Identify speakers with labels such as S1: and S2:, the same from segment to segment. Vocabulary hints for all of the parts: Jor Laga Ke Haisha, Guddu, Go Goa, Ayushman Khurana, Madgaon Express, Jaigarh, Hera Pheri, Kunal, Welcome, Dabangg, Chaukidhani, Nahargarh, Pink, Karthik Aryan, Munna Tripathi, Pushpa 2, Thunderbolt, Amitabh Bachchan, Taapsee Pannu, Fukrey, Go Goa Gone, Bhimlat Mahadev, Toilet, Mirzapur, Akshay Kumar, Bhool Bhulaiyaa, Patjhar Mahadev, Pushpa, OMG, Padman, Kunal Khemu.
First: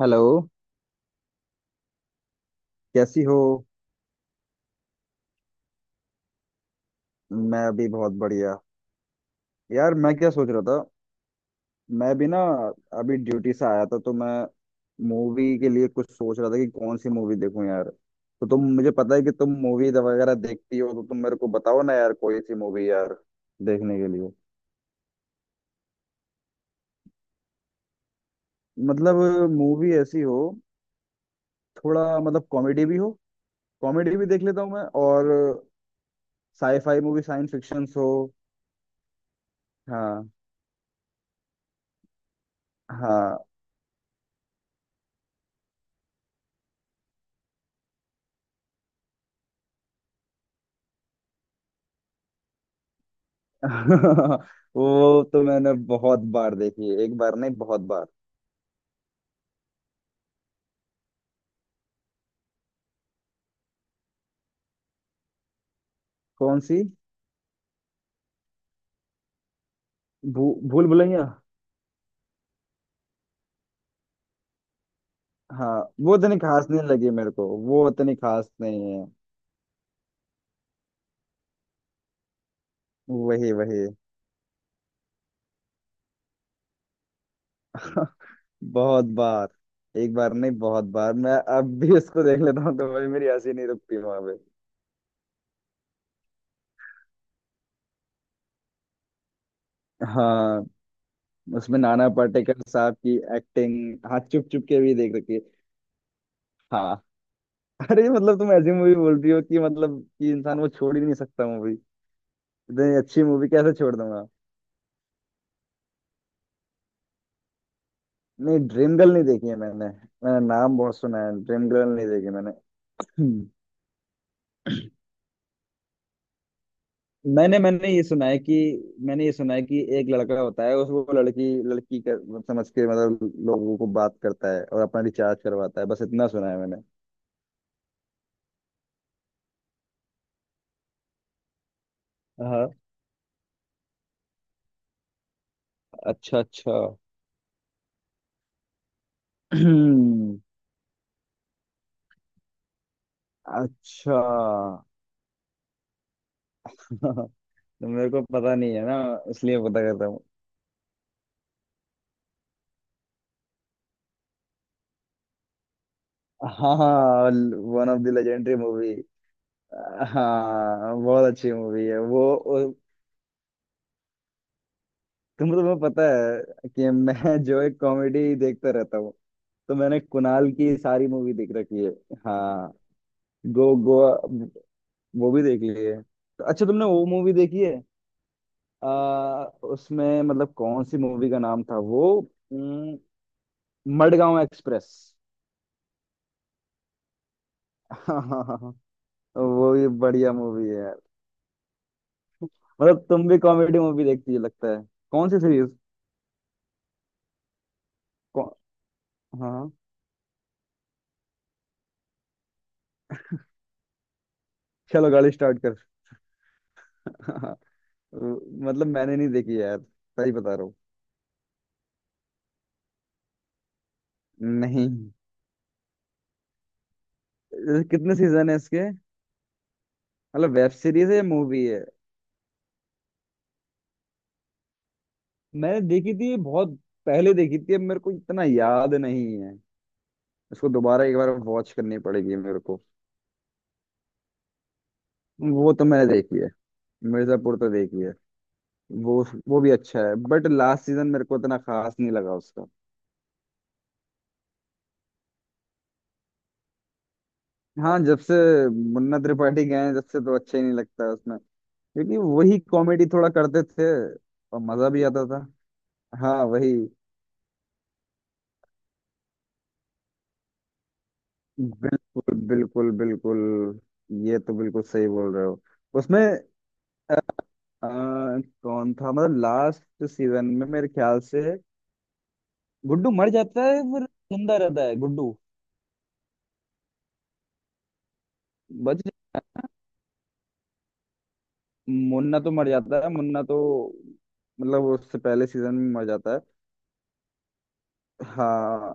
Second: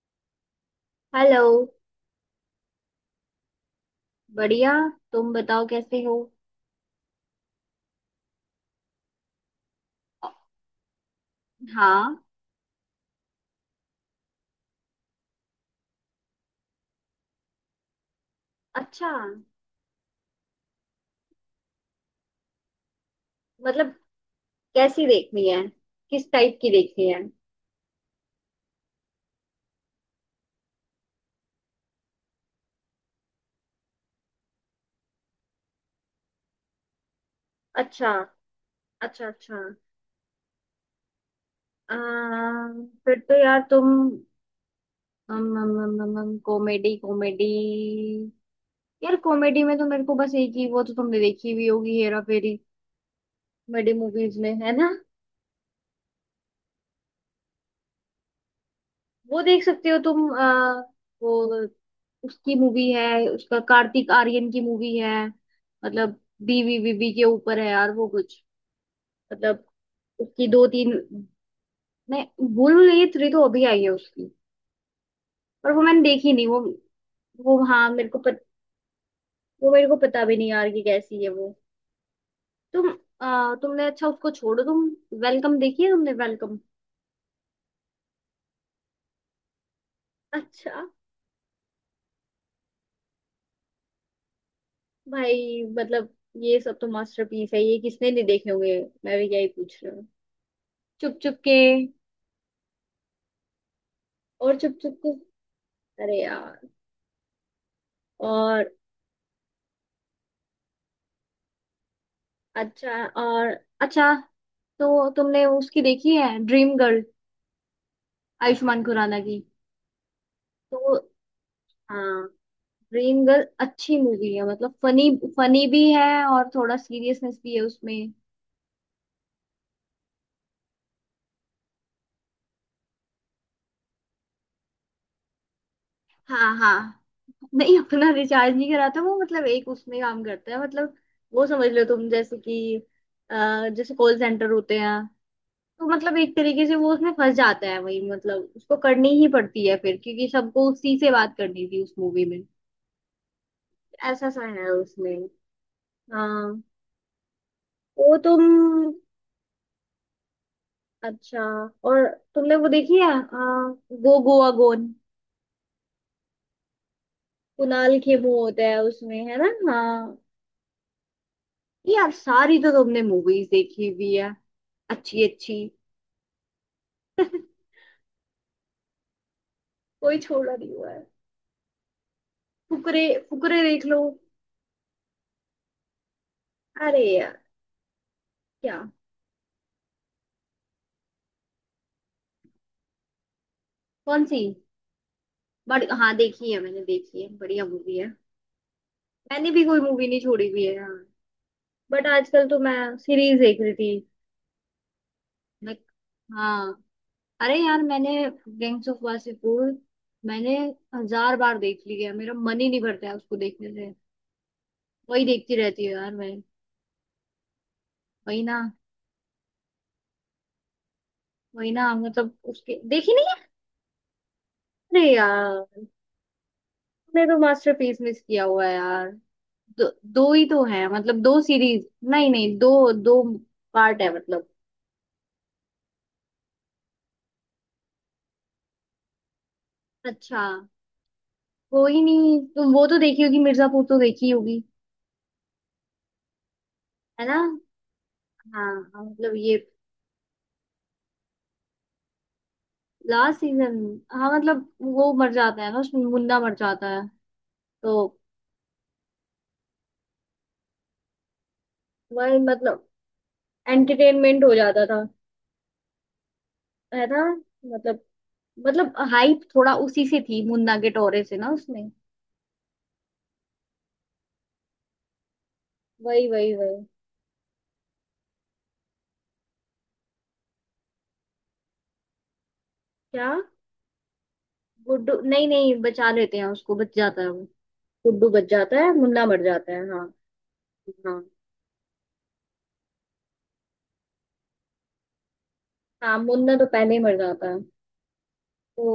S1: Hello.
S2: Hello.
S1: कैसी हो।
S2: बढ़िया। तुम बताओ कैसे हो।
S1: मैं अभी बहुत बढ़िया। यार मैं क्या सोच रहा था। मैं
S2: हाँ।
S1: भी ना, अभी ड्यूटी से आया था तो मैं मूवी के लिए कुछ सोच रहा था कि कौन सी मूवी देखूं यार। तो तुम, मुझे
S2: अच्छा।
S1: पता है कि तुम मूवी वगैरह देखती हो तो तुम मेरे को बताओ ना यार कोई सी मूवी यार
S2: मतलब
S1: देखने के लिए।
S2: कैसी देखनी है? किस टाइप की देखनी है?
S1: मतलब मूवी ऐसी हो, थोड़ा मतलब कॉमेडी भी हो, कॉमेडी भी देख लेता हूँ मैं, और साईफाई मूवी, साइंस फिक्शन हो।
S2: अच्छा, अच्छा, अच्छा।
S1: हाँ।
S2: फिर तो
S1: हाँ।
S2: यार तुम कॉमेडी कॉमेडी, यार कॉमेडी में तो मेरे को बस एक ही वो, तो तुमने देखी भी होगी, हेरा फेरी। कॉमेडी मूवीज में है ना।
S1: वो तो मैंने बहुत बार देखी है, एक बार नहीं बहुत बार।
S2: वो देख सकते हो तुम वो। उसकी मूवी है, उसका कार्तिक आर्यन की मूवी है। मतलब
S1: कौन
S2: बीवी
S1: सी।
S2: बीवी के ऊपर है यार वो कुछ। मतलब
S1: भू,
S2: उसकी दो
S1: भूल
S2: तीन।
S1: भुलैया।
S2: मैं भूल नहीं, थ्री तो अभी आई है उसकी, पर
S1: हाँ
S2: वो मैंने
S1: वो
S2: देखी
S1: इतनी
S2: नहीं वो।
S1: खास नहीं लगी मेरे को,
S2: वो
S1: वो
S2: हाँ मेरे
S1: इतनी
S2: को
S1: खास नहीं है।
S2: वो मेरे को पता भी नहीं यार कि कैसी है वो। तुम
S1: वही वही।
S2: तुमने, अच्छा उसको छोड़ो तुम। वेलकम देखी है तुमने? वेलकम।
S1: बहुत बार। एक बार नहीं
S2: अच्छा
S1: बहुत बार। मैं अब भी इसको देख लेता हूँ तो भाई मेरी हंसी नहीं रुकती वहां पे।
S2: भाई, मतलब ये सब तो मास्टरपीस है, ये किसने नहीं देखे होंगे। मैं भी क्या ही पूछ रही हूँ।
S1: हाँ,
S2: चुप चुप के।
S1: उसमें नाना पाटेकर साहब की एक्टिंग। हाँ, चुप
S2: और
S1: चुप
S2: चुप
S1: के भी
S2: चुप के,
S1: देख रखी है।
S2: अरे यार!
S1: हाँ। अरे मतलब तुम
S2: और
S1: ऐसी मूवी बोल रही हो कि मतलब कि इंसान वो छोड़ ही नहीं सकता मूवी। इतनी
S2: अच्छा,
S1: अच्छी मूवी
S2: और
S1: कैसे छोड़
S2: अच्छा
S1: दूंगा।
S2: तो तुमने उसकी देखी है ड्रीम गर्ल,
S1: नहीं,
S2: आयुष्मान
S1: ड्रीम गर्ल
S2: खुराना
S1: नहीं
S2: की?
S1: देखी है। मैंने मैंने नाम
S2: तो
S1: बहुत सुना है, ड्रीम गर्ल नहीं
S2: हाँ,
S1: देखी मैंने।
S2: ड्रीम गर्ल
S1: हम्म।
S2: अच्छी मूवी है, मतलब फनी। फनी भी है और थोड़ा सीरियसनेस भी
S1: मैंने
S2: है
S1: मैंने
S2: उसमें।
S1: ये सुना है कि मैंने ये सुना है कि एक लड़का होता है उसको लड़की लड़की कर, समझ के मतलब लोगों को बात करता है और अपना रिचार्ज करवाता है, बस इतना सुना
S2: हाँ,
S1: है मैंने।
S2: हाँ। नहीं, अपना रिचार्ज नहीं कराता वो, मतलब एक उसमें काम करता है, मतलब वो समझ लो तुम जैसे
S1: हाँ।
S2: कि जैसे कॉल सेंटर होते हैं। तो मतलब एक
S1: अच्छा
S2: तरीके
S1: अच्छा।
S2: से वो उसमें फंस जाता है, वही मतलब उसको करनी ही पड़ती है फिर, क्योंकि
S1: हम्म,
S2: सबको उसी से बात करनी थी उस मूवी में।
S1: अच्छा।
S2: ऐसा सा है उसमें। हाँ।
S1: तो मेरे
S2: वो
S1: को
S2: तुम,
S1: पता नहीं है ना, इसलिए पता करता हूँ।
S2: अच्छा, और तुमने वो देखी है गो गोवा गोन?
S1: हाँ। One
S2: Kunal
S1: of the
S2: Khemu
S1: legendary
S2: होता है
S1: मूवी।
S2: उसमें है ना? हाँ।
S1: हाँ बहुत अच्छी मूवी है
S2: यार
S1: वो।
S2: सारी तो तुमने मूवीज देखी हुई है, अच्छी
S1: तुम तो,
S2: अच्छी।
S1: तुम्हें पता है कि मैं जो एक कॉमेडी देखता रहता हूँ, तो मैंने
S2: कोई
S1: कुणाल
S2: छोड़ा नहीं
S1: की
S2: हुआ है।
S1: सारी मूवी देख रखी है। हाँ।
S2: फुकरे। फुकरे
S1: गो
S2: देख लो।
S1: गोवा वो भी देख ली है। तो अच्छा, तुमने
S2: अरे
S1: वो मूवी
S2: यार,
S1: देखी है?
S2: क्या?
S1: उसमें मतलब कौन सी मूवी का नाम था वो। उम,
S2: कौन
S1: मडगांव
S2: सी?
S1: एक्सप्रेस।
S2: बड़ी, हाँ देखी है मैंने, देखी है, बढ़िया मूवी है।
S1: हाँ हाँ हाँ हाँ,
S2: मैंने भी
S1: वो
S2: कोई
S1: भी
S2: मूवी नहीं
S1: बढ़िया
S2: छोड़ी हुई
S1: मूवी
S2: है
S1: है
S2: यार।
S1: यार।
S2: बट आजकल तो मैं
S1: मतलब तुम
S2: सीरीज
S1: भी
S2: देख रही
S1: कॉमेडी
S2: थी।
S1: मूवी देखती है लगता है। कौन सी सीरीज।
S2: मैं- हाँ, अरे यार मैंने
S1: कौन।
S2: गैंग्स ऑफ वासेपुर,
S1: हाँ,
S2: मैंने हजार बार देख ली है, मेरा मन ही नहीं भरता है उसको देखने से।
S1: चलो
S2: वही
S1: गाड़ी
S2: देखती
S1: स्टार्ट कर।
S2: रहती है यार मैं। वही ना।
S1: मतलब मैंने नहीं देखी यार, सही बता रहा हूँ।
S2: वही ना, मतलब उसके देखी नहीं है?
S1: नहीं।
S2: अरे यार, तुमने तो मास्टरपीस
S1: कितने
S2: मिस किया
S1: सीजन है
S2: हुआ है
S1: इसके।
S2: यार। दो, दो ही
S1: मतलब
S2: तो
S1: वेब
S2: है,
S1: सीरीज है
S2: मतलब
S1: या
S2: दो
S1: मूवी है?
S2: सीरीज नहीं नहीं, दो दो पार्ट है मतलब।
S1: मैंने देखी थी बहुत पहले देखी थी, अब मेरे को इतना याद नहीं है।
S2: अच्छा।
S1: इसको दोबारा एक बार वॉच करनी
S2: कोई
S1: पड़ेगी
S2: नहीं,
S1: मेरे
S2: तुम
S1: को।
S2: वो तो देखी होगी मिर्जापुर तो देखी होगी।
S1: वो तो मैंने देखी है,
S2: है ना?
S1: मिर्जापुर तो देखी है।
S2: हाँ, हाँ,
S1: वो
S2: मतलब ये
S1: वो भी अच्छा है बट लास्ट सीजन मेरे को इतना खास नहीं लगा उसका।
S2: Last season. हाँ मतलब, वो मर जाता है ना उसमें, मुन्ना मर जाता है
S1: हाँ,
S2: तो।
S1: जब से मुन्ना त्रिपाठी गए हैं जब से तो अच्छा ही नहीं लगता है उसमें, क्योंकि
S2: वही
S1: वही
S2: मतलब
S1: कॉमेडी थोड़ा करते थे
S2: एंटरटेनमेंट हो
S1: और
S2: जाता
S1: मजा
S2: था।
S1: भी आता था। हाँ वही।
S2: है ना? मतलब, मतलब हाइप थोड़ा उसी से थी, मुन्ना के टोरे से ना उसमें।
S1: बिल्कुल बिल्कुल बिल्कुल, ये तो बिल्कुल सही बोल रहे हो उसमें।
S2: वही वही वही।
S1: अ, अ, कौन था मतलब लास्ट सीजन में, मेरे ख्याल से गुड्डू
S2: क्या?
S1: मर जाता है। फिर जिंदा रहता है
S2: गुड्डू
S1: गुड्डू।
S2: नहीं नहीं, बचा लेते हैं उसको, बच जाता है वो। गुड्डू बच जाता है,
S1: बच।
S2: मुन्ना मर जाता है, हाँ। हाँ,
S1: मुन्ना तो मर जाता है, मुन्ना तो मतलब उससे पहले सीजन में मर
S2: हाँ।
S1: जाता है।
S2: मुन्ना तो पहले ही मर जाता है तो।
S1: हाँ।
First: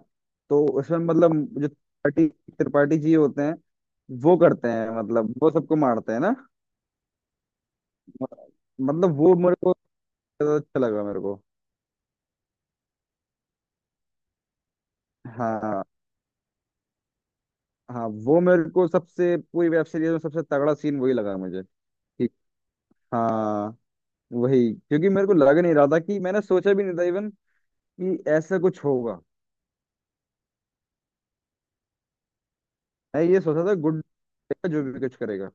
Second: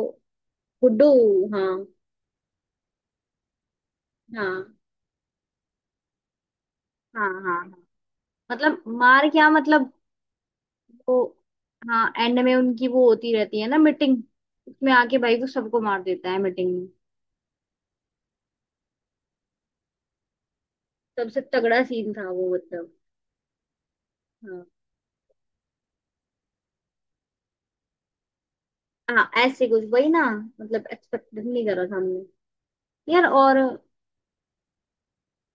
S1: तो उसमें
S2: गुड्डू,
S1: मतलब
S2: हाँ।
S1: जो त्रिपाठी, त्रिपाठी जी होते हैं, वो करते
S2: हाँ,
S1: हैं मतलब वो सबको मारते हैं ना।
S2: हाँ, हाँ, हाँ। मतलब,
S1: मतलब
S2: मार
S1: वो
S2: क्या
S1: मेरे को
S2: मतलब।
S1: ज्यादा अच्छा लगा
S2: वो,
S1: मेरे को।
S2: हाँ एंड में उनकी वो होती रहती है ना मीटिंग, उसमें आके भाई को सबको
S1: हाँ
S2: मार देता है मीटिंग।
S1: हाँ। वो मेरे को सबसे, पूरी वेब सीरीज में सबसे तगड़ा सीन वही लगा
S2: सबसे
S1: मुझे।
S2: तगड़ा सीन था
S1: कि
S2: वो मतलब।
S1: हाँ,
S2: हाँ,
S1: वही, क्योंकि मेरे को लग नहीं रहा था, कि मैंने सोचा भी नहीं था इवन कि ऐसा कुछ होगा।
S2: हाँ ऐसे कुछ, वही ना। मतलब एक्सपेक्ट नहीं करा था हमने।
S1: मैं
S2: यार,
S1: ये
S2: और
S1: सोचा
S2: हाँ,
S1: था गुड जो भी कुछ करेगा।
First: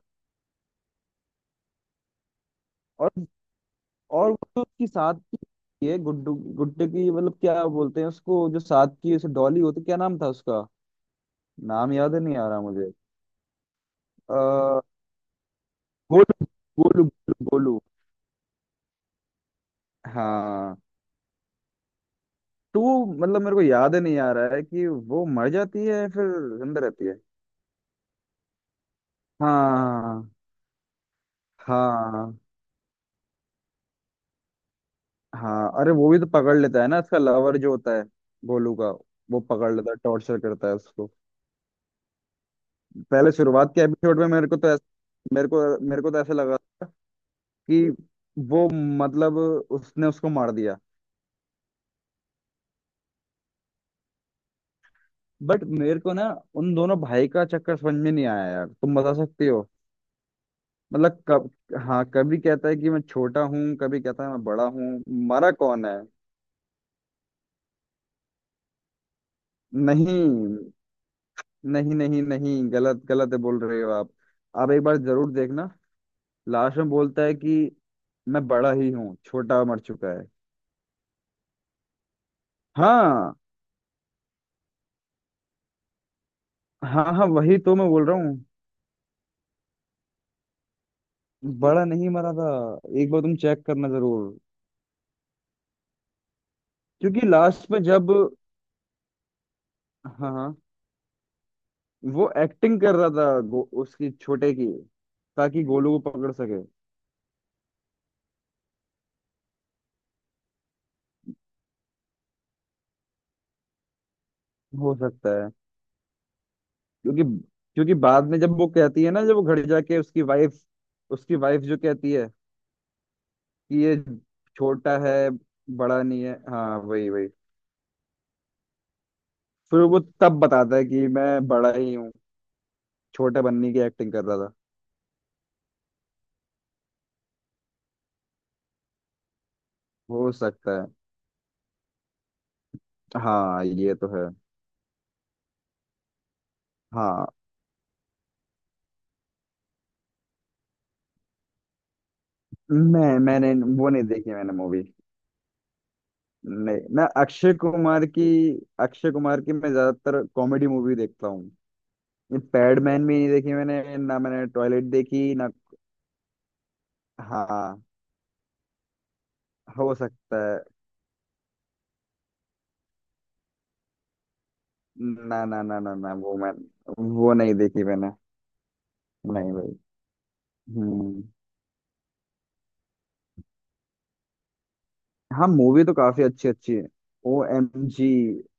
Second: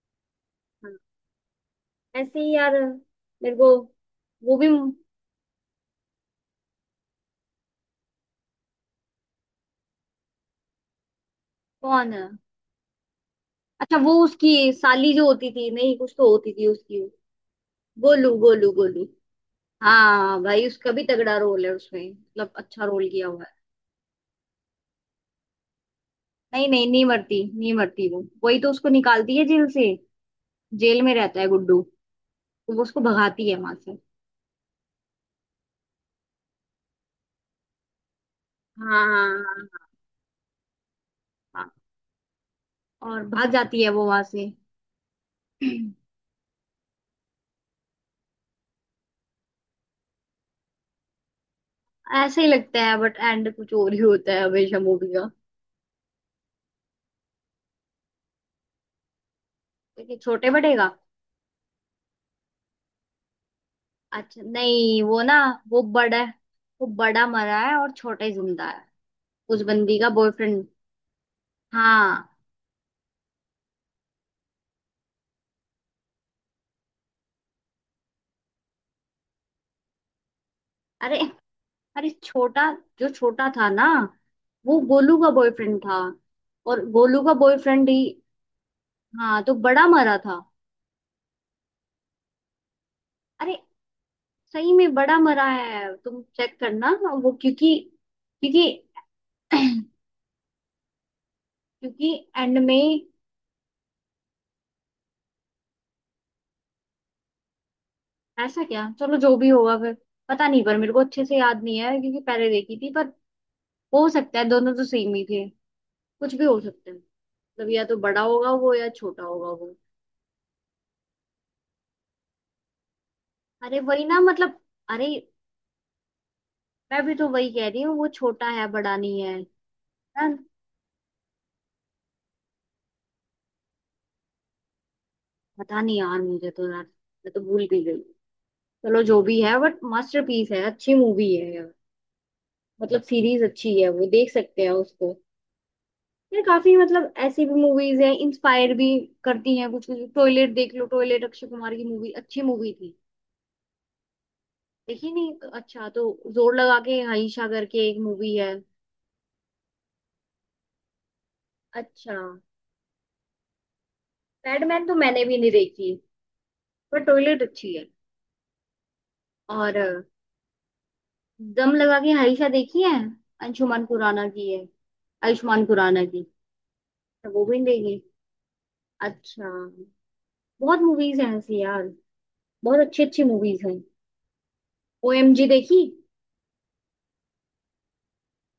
S2: ऐसे ही यार,
S1: और
S2: मेरे को।
S1: और, वो
S2: वो
S1: जो
S2: भी
S1: उसकी साथ की, ये गुड्डू गुड्डू की मतलब क्या बोलते हैं उसको, जो साथ की उसे डॉली होती, क्या नाम था उसका, नाम
S2: कौन
S1: याद
S2: है?
S1: नहीं आ रहा मुझे।
S2: अच्छा, वो उसकी
S1: अ,
S2: साली जो होती थी, नहीं कुछ तो
S1: गोलू।
S2: होती थी उसकी।
S1: गोलू गोलू। गोलू।
S2: गोलू, गोलू, गोलू। हाँ भाई,
S1: हाँ।
S2: उसका भी तगड़ा रोल है उसमें, मतलब
S1: टू
S2: अच्छा रोल किया
S1: मतलब
S2: हुआ है।
S1: मेरे को याद नहीं आ रहा है कि वो मर जाती है या फिर
S2: नहीं
S1: जिंदा
S2: नहीं नहीं,
S1: रहती है।
S2: मरती नहीं, मरती वो, वही तो उसको निकालती है जेल से।
S1: हाँ
S2: जेल में रहता है गुड्डू,
S1: हाँ।
S2: तो वो उसको भगाती है वहां से।
S1: हाँ, अरे वो भी तो पकड़ लेता है ना, इसका लवर जो होता है गोलू का।
S2: हाँ, हाँ,
S1: वो पकड़
S2: हाँ,
S1: लेता है, टॉर्चर करता है उसको।
S2: हाँ, हाँ। और
S1: पहले
S2: भाग
S1: शुरुआत के
S2: जाती है वो
S1: एपिसोड
S2: वहां
S1: में मेरे
S2: से।
S1: को तो ऐसा, मेरे को मेरे को तो ऐसा लगा कि वो मतलब उसने उसको मार दिया।
S2: ऐसे ही लगता है, बट एंड कुछ और ही होता है हमेशा मूवी का।
S1: बट मेरे को ना उन दोनों भाई का चक्कर समझ में नहीं आया यार, तुम बता सकती हो।
S2: देखिए छोटे बड़े का।
S1: मतलब कब, हाँ कभी कहता है कि मैं छोटा हूँ, कभी कहता है
S2: अच्छा,
S1: मैं बड़ा
S2: नहीं
S1: हूँ,
S2: वो ना,
S1: मारा
S2: वो
S1: कौन है।
S2: बड़ा है, वो बड़ा मरा है और छोटा ही जिंदा है। उस बंदी का बॉयफ्रेंड।
S1: नहीं नहीं नहीं,
S2: हाँ।
S1: नहीं गलत, गलत है बोल रहे हो आप। आप एक बार जरूर देखना, लास्ट में बोलता है कि मैं बड़ा ही हूँ, छोटा मर चुका है।
S2: अरे, अरे छोटा, जो
S1: हाँ।
S2: छोटा था ना, वो गोलू का बॉयफ्रेंड था, और
S1: हाँ
S2: गोलू
S1: हाँ
S2: का
S1: वही तो मैं
S2: बॉयफ्रेंड ही।
S1: बोल रहा हूँ।
S2: हाँ, तो बड़ा मरा था।
S1: बड़ा नहीं मरा था, एक बार तुम
S2: अरे,
S1: चेक करना जरूर।
S2: सही में बड़ा मरा है, तुम चेक करना।
S1: क्योंकि
S2: वो
S1: लास्ट
S2: क्योंकि,
S1: में जब,
S2: क्योंकि,
S1: हाँ हाँ,
S2: क्योंकि
S1: वो
S2: एंड
S1: एक्टिंग कर
S2: में।
S1: रहा था उसकी छोटे की, ताकि गोलू को पकड़ सके।
S2: ऐसा क्या, चलो जो भी होगा फिर। पता नहीं, पर मेरे को अच्छे से याद नहीं है क्योंकि पहले देखी थी, पर हो सकता है दोनों तो
S1: हो
S2: सेम ही
S1: सकता
S2: थे।
S1: है।
S2: कुछ भी हो सकता है।
S1: क्योंकि,
S2: मतलब या
S1: क्योंकि
S2: तो बड़ा
S1: बाद में
S2: होगा
S1: जब वो
S2: वो या
S1: कहती है ना,
S2: छोटा
S1: जब वो
S2: होगा
S1: घर
S2: वो।
S1: जाके उसकी वाइफ, उसकी वाइफ जो कहती है
S2: अरे
S1: ये
S2: वही ना, मतलब
S1: छोटा
S2: अरे
S1: है, बड़ा नहीं है। हाँ
S2: मैं
S1: वही
S2: भी तो
S1: वही,
S2: वही कह रही हूँ, वो छोटा है बड़ा नहीं है।
S1: फिर वो
S2: यार
S1: तब बताता है कि मैं बड़ा ही हूँ, छोटा बनने की एक्टिंग कर रहा था।
S2: पता नहीं यार, मुझे तो, यार मैं तो भूल भी गई। चलो जो भी है, बट
S1: हो
S2: मास्टरपीस है,
S1: सकता है।
S2: अच्छी मूवी है यार। मतलब सीरीज
S1: हाँ
S2: अच्छी है,
S1: ये
S2: वो
S1: तो है।
S2: देख सकते हैं उसको। यार काफी, मतलब
S1: हाँ।
S2: ऐसी भी मूवीज हैं इंस्पायर भी करती हैं कुछ कुछ। टॉयलेट देख लो, टॉयलेट, अक्षय कुमार की मूवी, अच्छी मूवी थी।
S1: मैंने वो नहीं देखी मैंने मूवी।
S2: देखी नहीं, अच्छा। तो जोर
S1: नहीं
S2: लगा के
S1: मैं
S2: हाइशा
S1: अक्षय
S2: करके एक
S1: कुमार की,
S2: मूवी है।
S1: अक्षय कुमार की मैं ज्यादातर कॉमेडी मूवी देखता हूँ।
S2: अच्छा।
S1: ये पैडमैन भी नहीं देखी मैंने ना, मैंने टॉयलेट
S2: पैडमैन तो मैंने
S1: देखी
S2: भी
S1: ना।
S2: नहीं देखी, पर टॉयलेट अच्छी
S1: हाँ।
S2: है। और
S1: हो सकता है।
S2: दम लगा के हाइशा देखी है, अंशुमान खुराना की है,
S1: ना ना
S2: आयुष्मान
S1: ना ना
S2: खुराना
S1: ना,
S2: की।
S1: वो मैं,
S2: तो
S1: वो
S2: वो
S1: नहीं
S2: भी नहीं
S1: देखी
S2: देखी।
S1: मैंने।
S2: अच्छा।
S1: नहीं।
S2: बहुत मूवीज
S1: भाई।
S2: हैं ऐसी यार, बहुत अच्छी अच्छी मूवीज हैं। ओएमजी
S1: हाँ
S2: देखी?
S1: मूवी तो काफी अच्छी अच्छी है। ओ एम जी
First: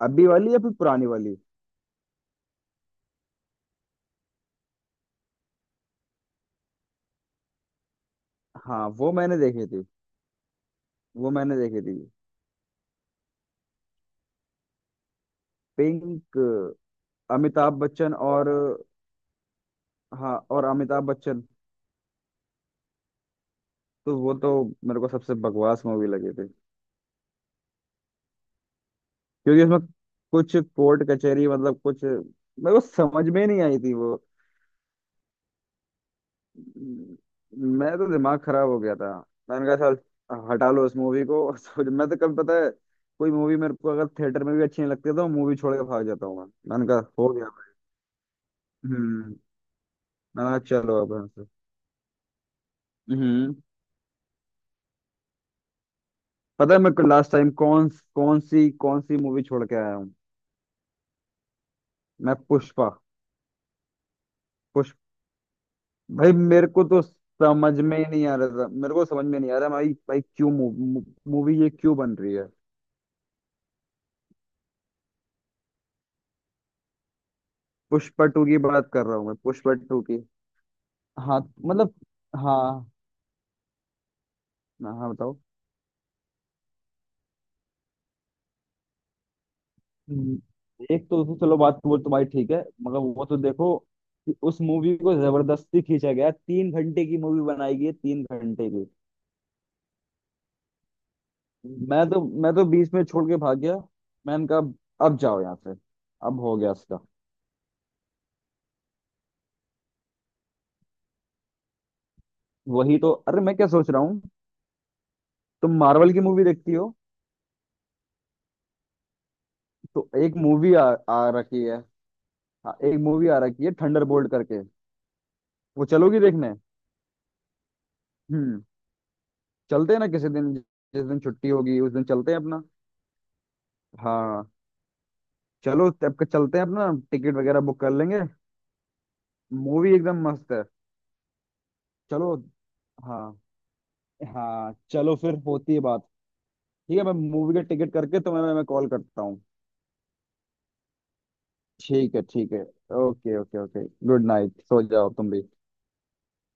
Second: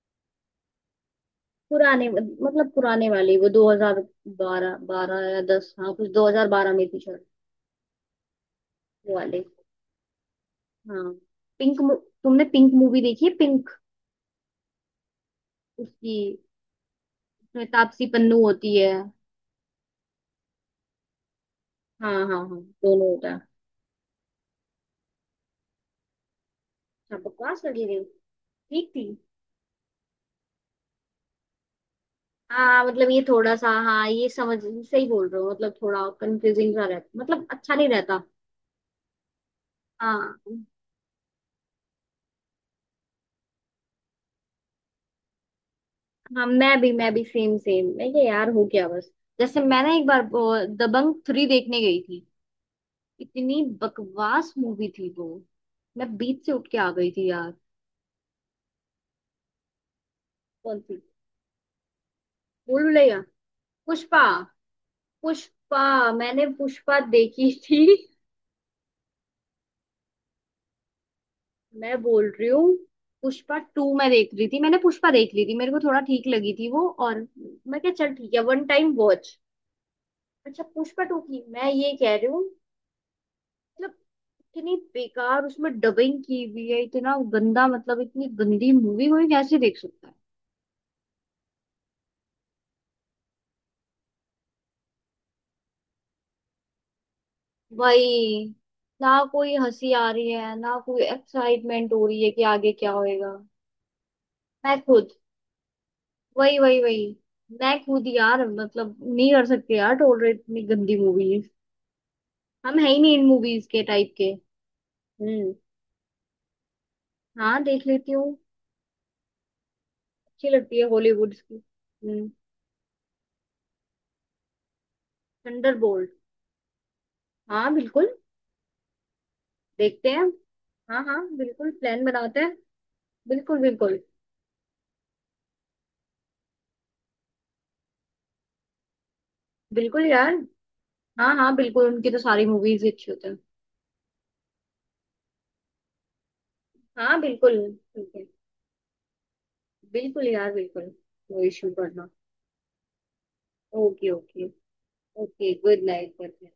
S1: अभी वाली या फिर पुरानी वाली?
S2: पुराने, मतलब पुराने वाले, वो 2012, 12 या 10, हाँ कुछ 2012 में थी शायद।
S1: हाँ वो
S2: वो
S1: मैंने
S2: वाले,
S1: देखी थी।
S2: हाँ।
S1: वो मैंने
S2: पिंक
S1: देखी
S2: मु-
S1: थी।
S2: तुमने पिंक मूवी देखी है? पिंक, उसकी,
S1: पिंक,
S2: उसमें
S1: अमिताभ
S2: तापसी
S1: बच्चन
S2: पन्नू
S1: और,
S2: होती है।
S1: हाँ और अमिताभ बच्चन।
S2: हाँ, हाँ, हाँ, दोनों होता है।
S1: तो वो तो मेरे को सबसे बकवास मूवी लगी थी।
S2: अच्छा, बकवास लगी रही, ठीक थी।
S1: क्योंकि उसमें कुछ कोर्ट कचहरी मतलब, कुछ मेरे को
S2: हाँ मतलब ये
S1: समझ में
S2: थोड़ा
S1: नहीं
S2: सा,
S1: आई थी
S2: हाँ
S1: वो।
S2: ये समझ सही बोल रहे हो, मतलब थोड़ा कंफ्यूजिंग सा रहता, मतलब अच्छा नहीं
S1: मैं तो
S2: रहता।
S1: दिमाग खराब हो गया था। मैंने कहा साल
S2: हाँ,
S1: हटा लो इस मूवी को। तो मैं तो, कभी पता है कोई मूवी मेरे को अगर थिएटर में भी अच्छी नहीं लगती है, तो मूवी छोड़ के भाग जाता हूँ
S2: हाँ।
S1: मैं।
S2: मैं
S1: मैंने
S2: भी
S1: कहा
S2: मैं भी
S1: हो गया।
S2: सेम सेम, मैं क्या यार, हो गया बस।
S1: हम्म।
S2: जैसे मैं ना एक बार वो
S1: मैंने कहा चलो अब
S2: दबंग
S1: यहाँ से।
S2: थ्री देखने गई थी।
S1: हम्म।
S2: इतनी बकवास मूवी थी वो, मैं बीच से उठ
S1: पता
S2: के
S1: है
S2: आ
S1: मैं
S2: गई थी
S1: लास्ट टाइम
S2: यार।
S1: कौन, कौन सी मूवी छोड़ के आया हूँ।
S2: कौन सी?
S1: मैं
S2: भूल
S1: पुष्पा,
S2: भुलैया, पुष्पा,
S1: पुष्प,
S2: पुष्पा।
S1: भाई
S2: मैंने
S1: मेरे को
S2: पुष्पा
S1: तो
S2: देखी
S1: समझ
S2: थी।
S1: में ही नहीं आ रहा था, मेरे को समझ में नहीं आ रहा भाई, भाई क्यों मूवी ये क्यों
S2: मैं
S1: बन
S2: बोल
S1: रही
S2: रही
S1: है।
S2: हूँ, पुष्पा टू मैं देख रही थी, मैंने पुष्पा देख ली थी, मेरे को थोड़ा ठीक लगी थी वो, और मैं क्या, चल
S1: पुष्पा
S2: ठीक है,
S1: टू की
S2: वन
S1: बात
S2: टाइम
S1: कर रहा हूँ
S2: वॉच।
S1: मैं, पुष्पा टू की।
S2: अच्छा, पुष्पा टू
S1: हाँ
S2: की मैं ये
S1: मतलब
S2: कह रही हूँ।
S1: हाँ।
S2: मतलब इतनी
S1: हाँ हाँ, बताओ।
S2: बेकार उसमें डबिंग की हुई है, इतना गंदा, मतलब इतनी गंदी मूवी कोई कैसे देख सकता है?
S1: एक तो चलो बात वो तुम्हारी ठीक है, मगर वो तो देखो कि उस मूवी को जबरदस्ती खींचा गया, तीन घंटे की मूवी बनाई गई है, तीन
S2: वही
S1: घंटे की।
S2: ना, कोई हंसी आ रही है, ना कोई एक्साइटमेंट
S1: मैं
S2: हो
S1: तो
S2: रही है कि
S1: मैं तो
S2: आगे क्या
S1: बीच में छोड़
S2: होएगा।
S1: के भाग गया। मैंने
S2: मैं
S1: कहा
S2: खुद।
S1: अब जाओ यहाँ से, अब हो
S2: वही
S1: गया
S2: वही
S1: इसका।
S2: वही। मैं खुद यार, मतलब नहीं कर सकते यार टोलरेट इतनी गंदी मूवीज। हम है ही
S1: वही तो,
S2: नहीं इन
S1: अरे मैं
S2: मूवीज
S1: क्या
S2: के
S1: सोच रहा
S2: टाइप
S1: हूँ,
S2: के। हम्म।
S1: तुम मार्वल की मूवी देखती हो?
S2: हाँ, देख लेती हूँ।
S1: तो एक
S2: अच्छी
S1: मूवी
S2: लगती है
S1: आ
S2: हॉलीवुड की।
S1: रखी है।
S2: हम्म।
S1: हाँ, एक मूवी आ रखी है थंडरबोल्ट करके। वो
S2: थंडरबोल्ट?
S1: चलोगी देखने?
S2: हाँ, बिल्कुल।
S1: हम्म। चलते हैं ना
S2: देखते हैं।
S1: किसी दिन,
S2: हाँ,
S1: जिस
S2: हाँ
S1: दिन छुट्टी
S2: बिल्कुल,
S1: होगी उस
S2: प्लान
S1: दिन चलते हैं
S2: बनाते हैं।
S1: अपना।
S2: बिल्कुल, बिल्कुल।
S1: हाँ, चलो तब के चलते हैं, अपना टिकट वगैरह बुक कर लेंगे। मूवी
S2: बिल्कुल
S1: एकदम
S2: यार।
S1: मस्त है।
S2: हाँ, हाँ बिल्कुल, उनकी तो
S1: चलो।
S2: सारी मूवीज अच्छी
S1: हाँ
S2: होती हैं।
S1: हाँ, चलो फिर होती है बात। ठीक है, मैं
S2: हाँ, बिल्कुल।
S1: मूवी का टिकट
S2: ठीक
S1: करके
S2: है।
S1: तुम्हें मैं कॉल करता हूँ।
S2: बिल्कुल यार, बिल्कुल। नो इश्यू करना।
S1: ठीक है ठीक है। Okay okay okay,
S2: okay,
S1: good
S2: okay.
S1: Night, सो जाओ तुम भी।
S2: Okay, good night good.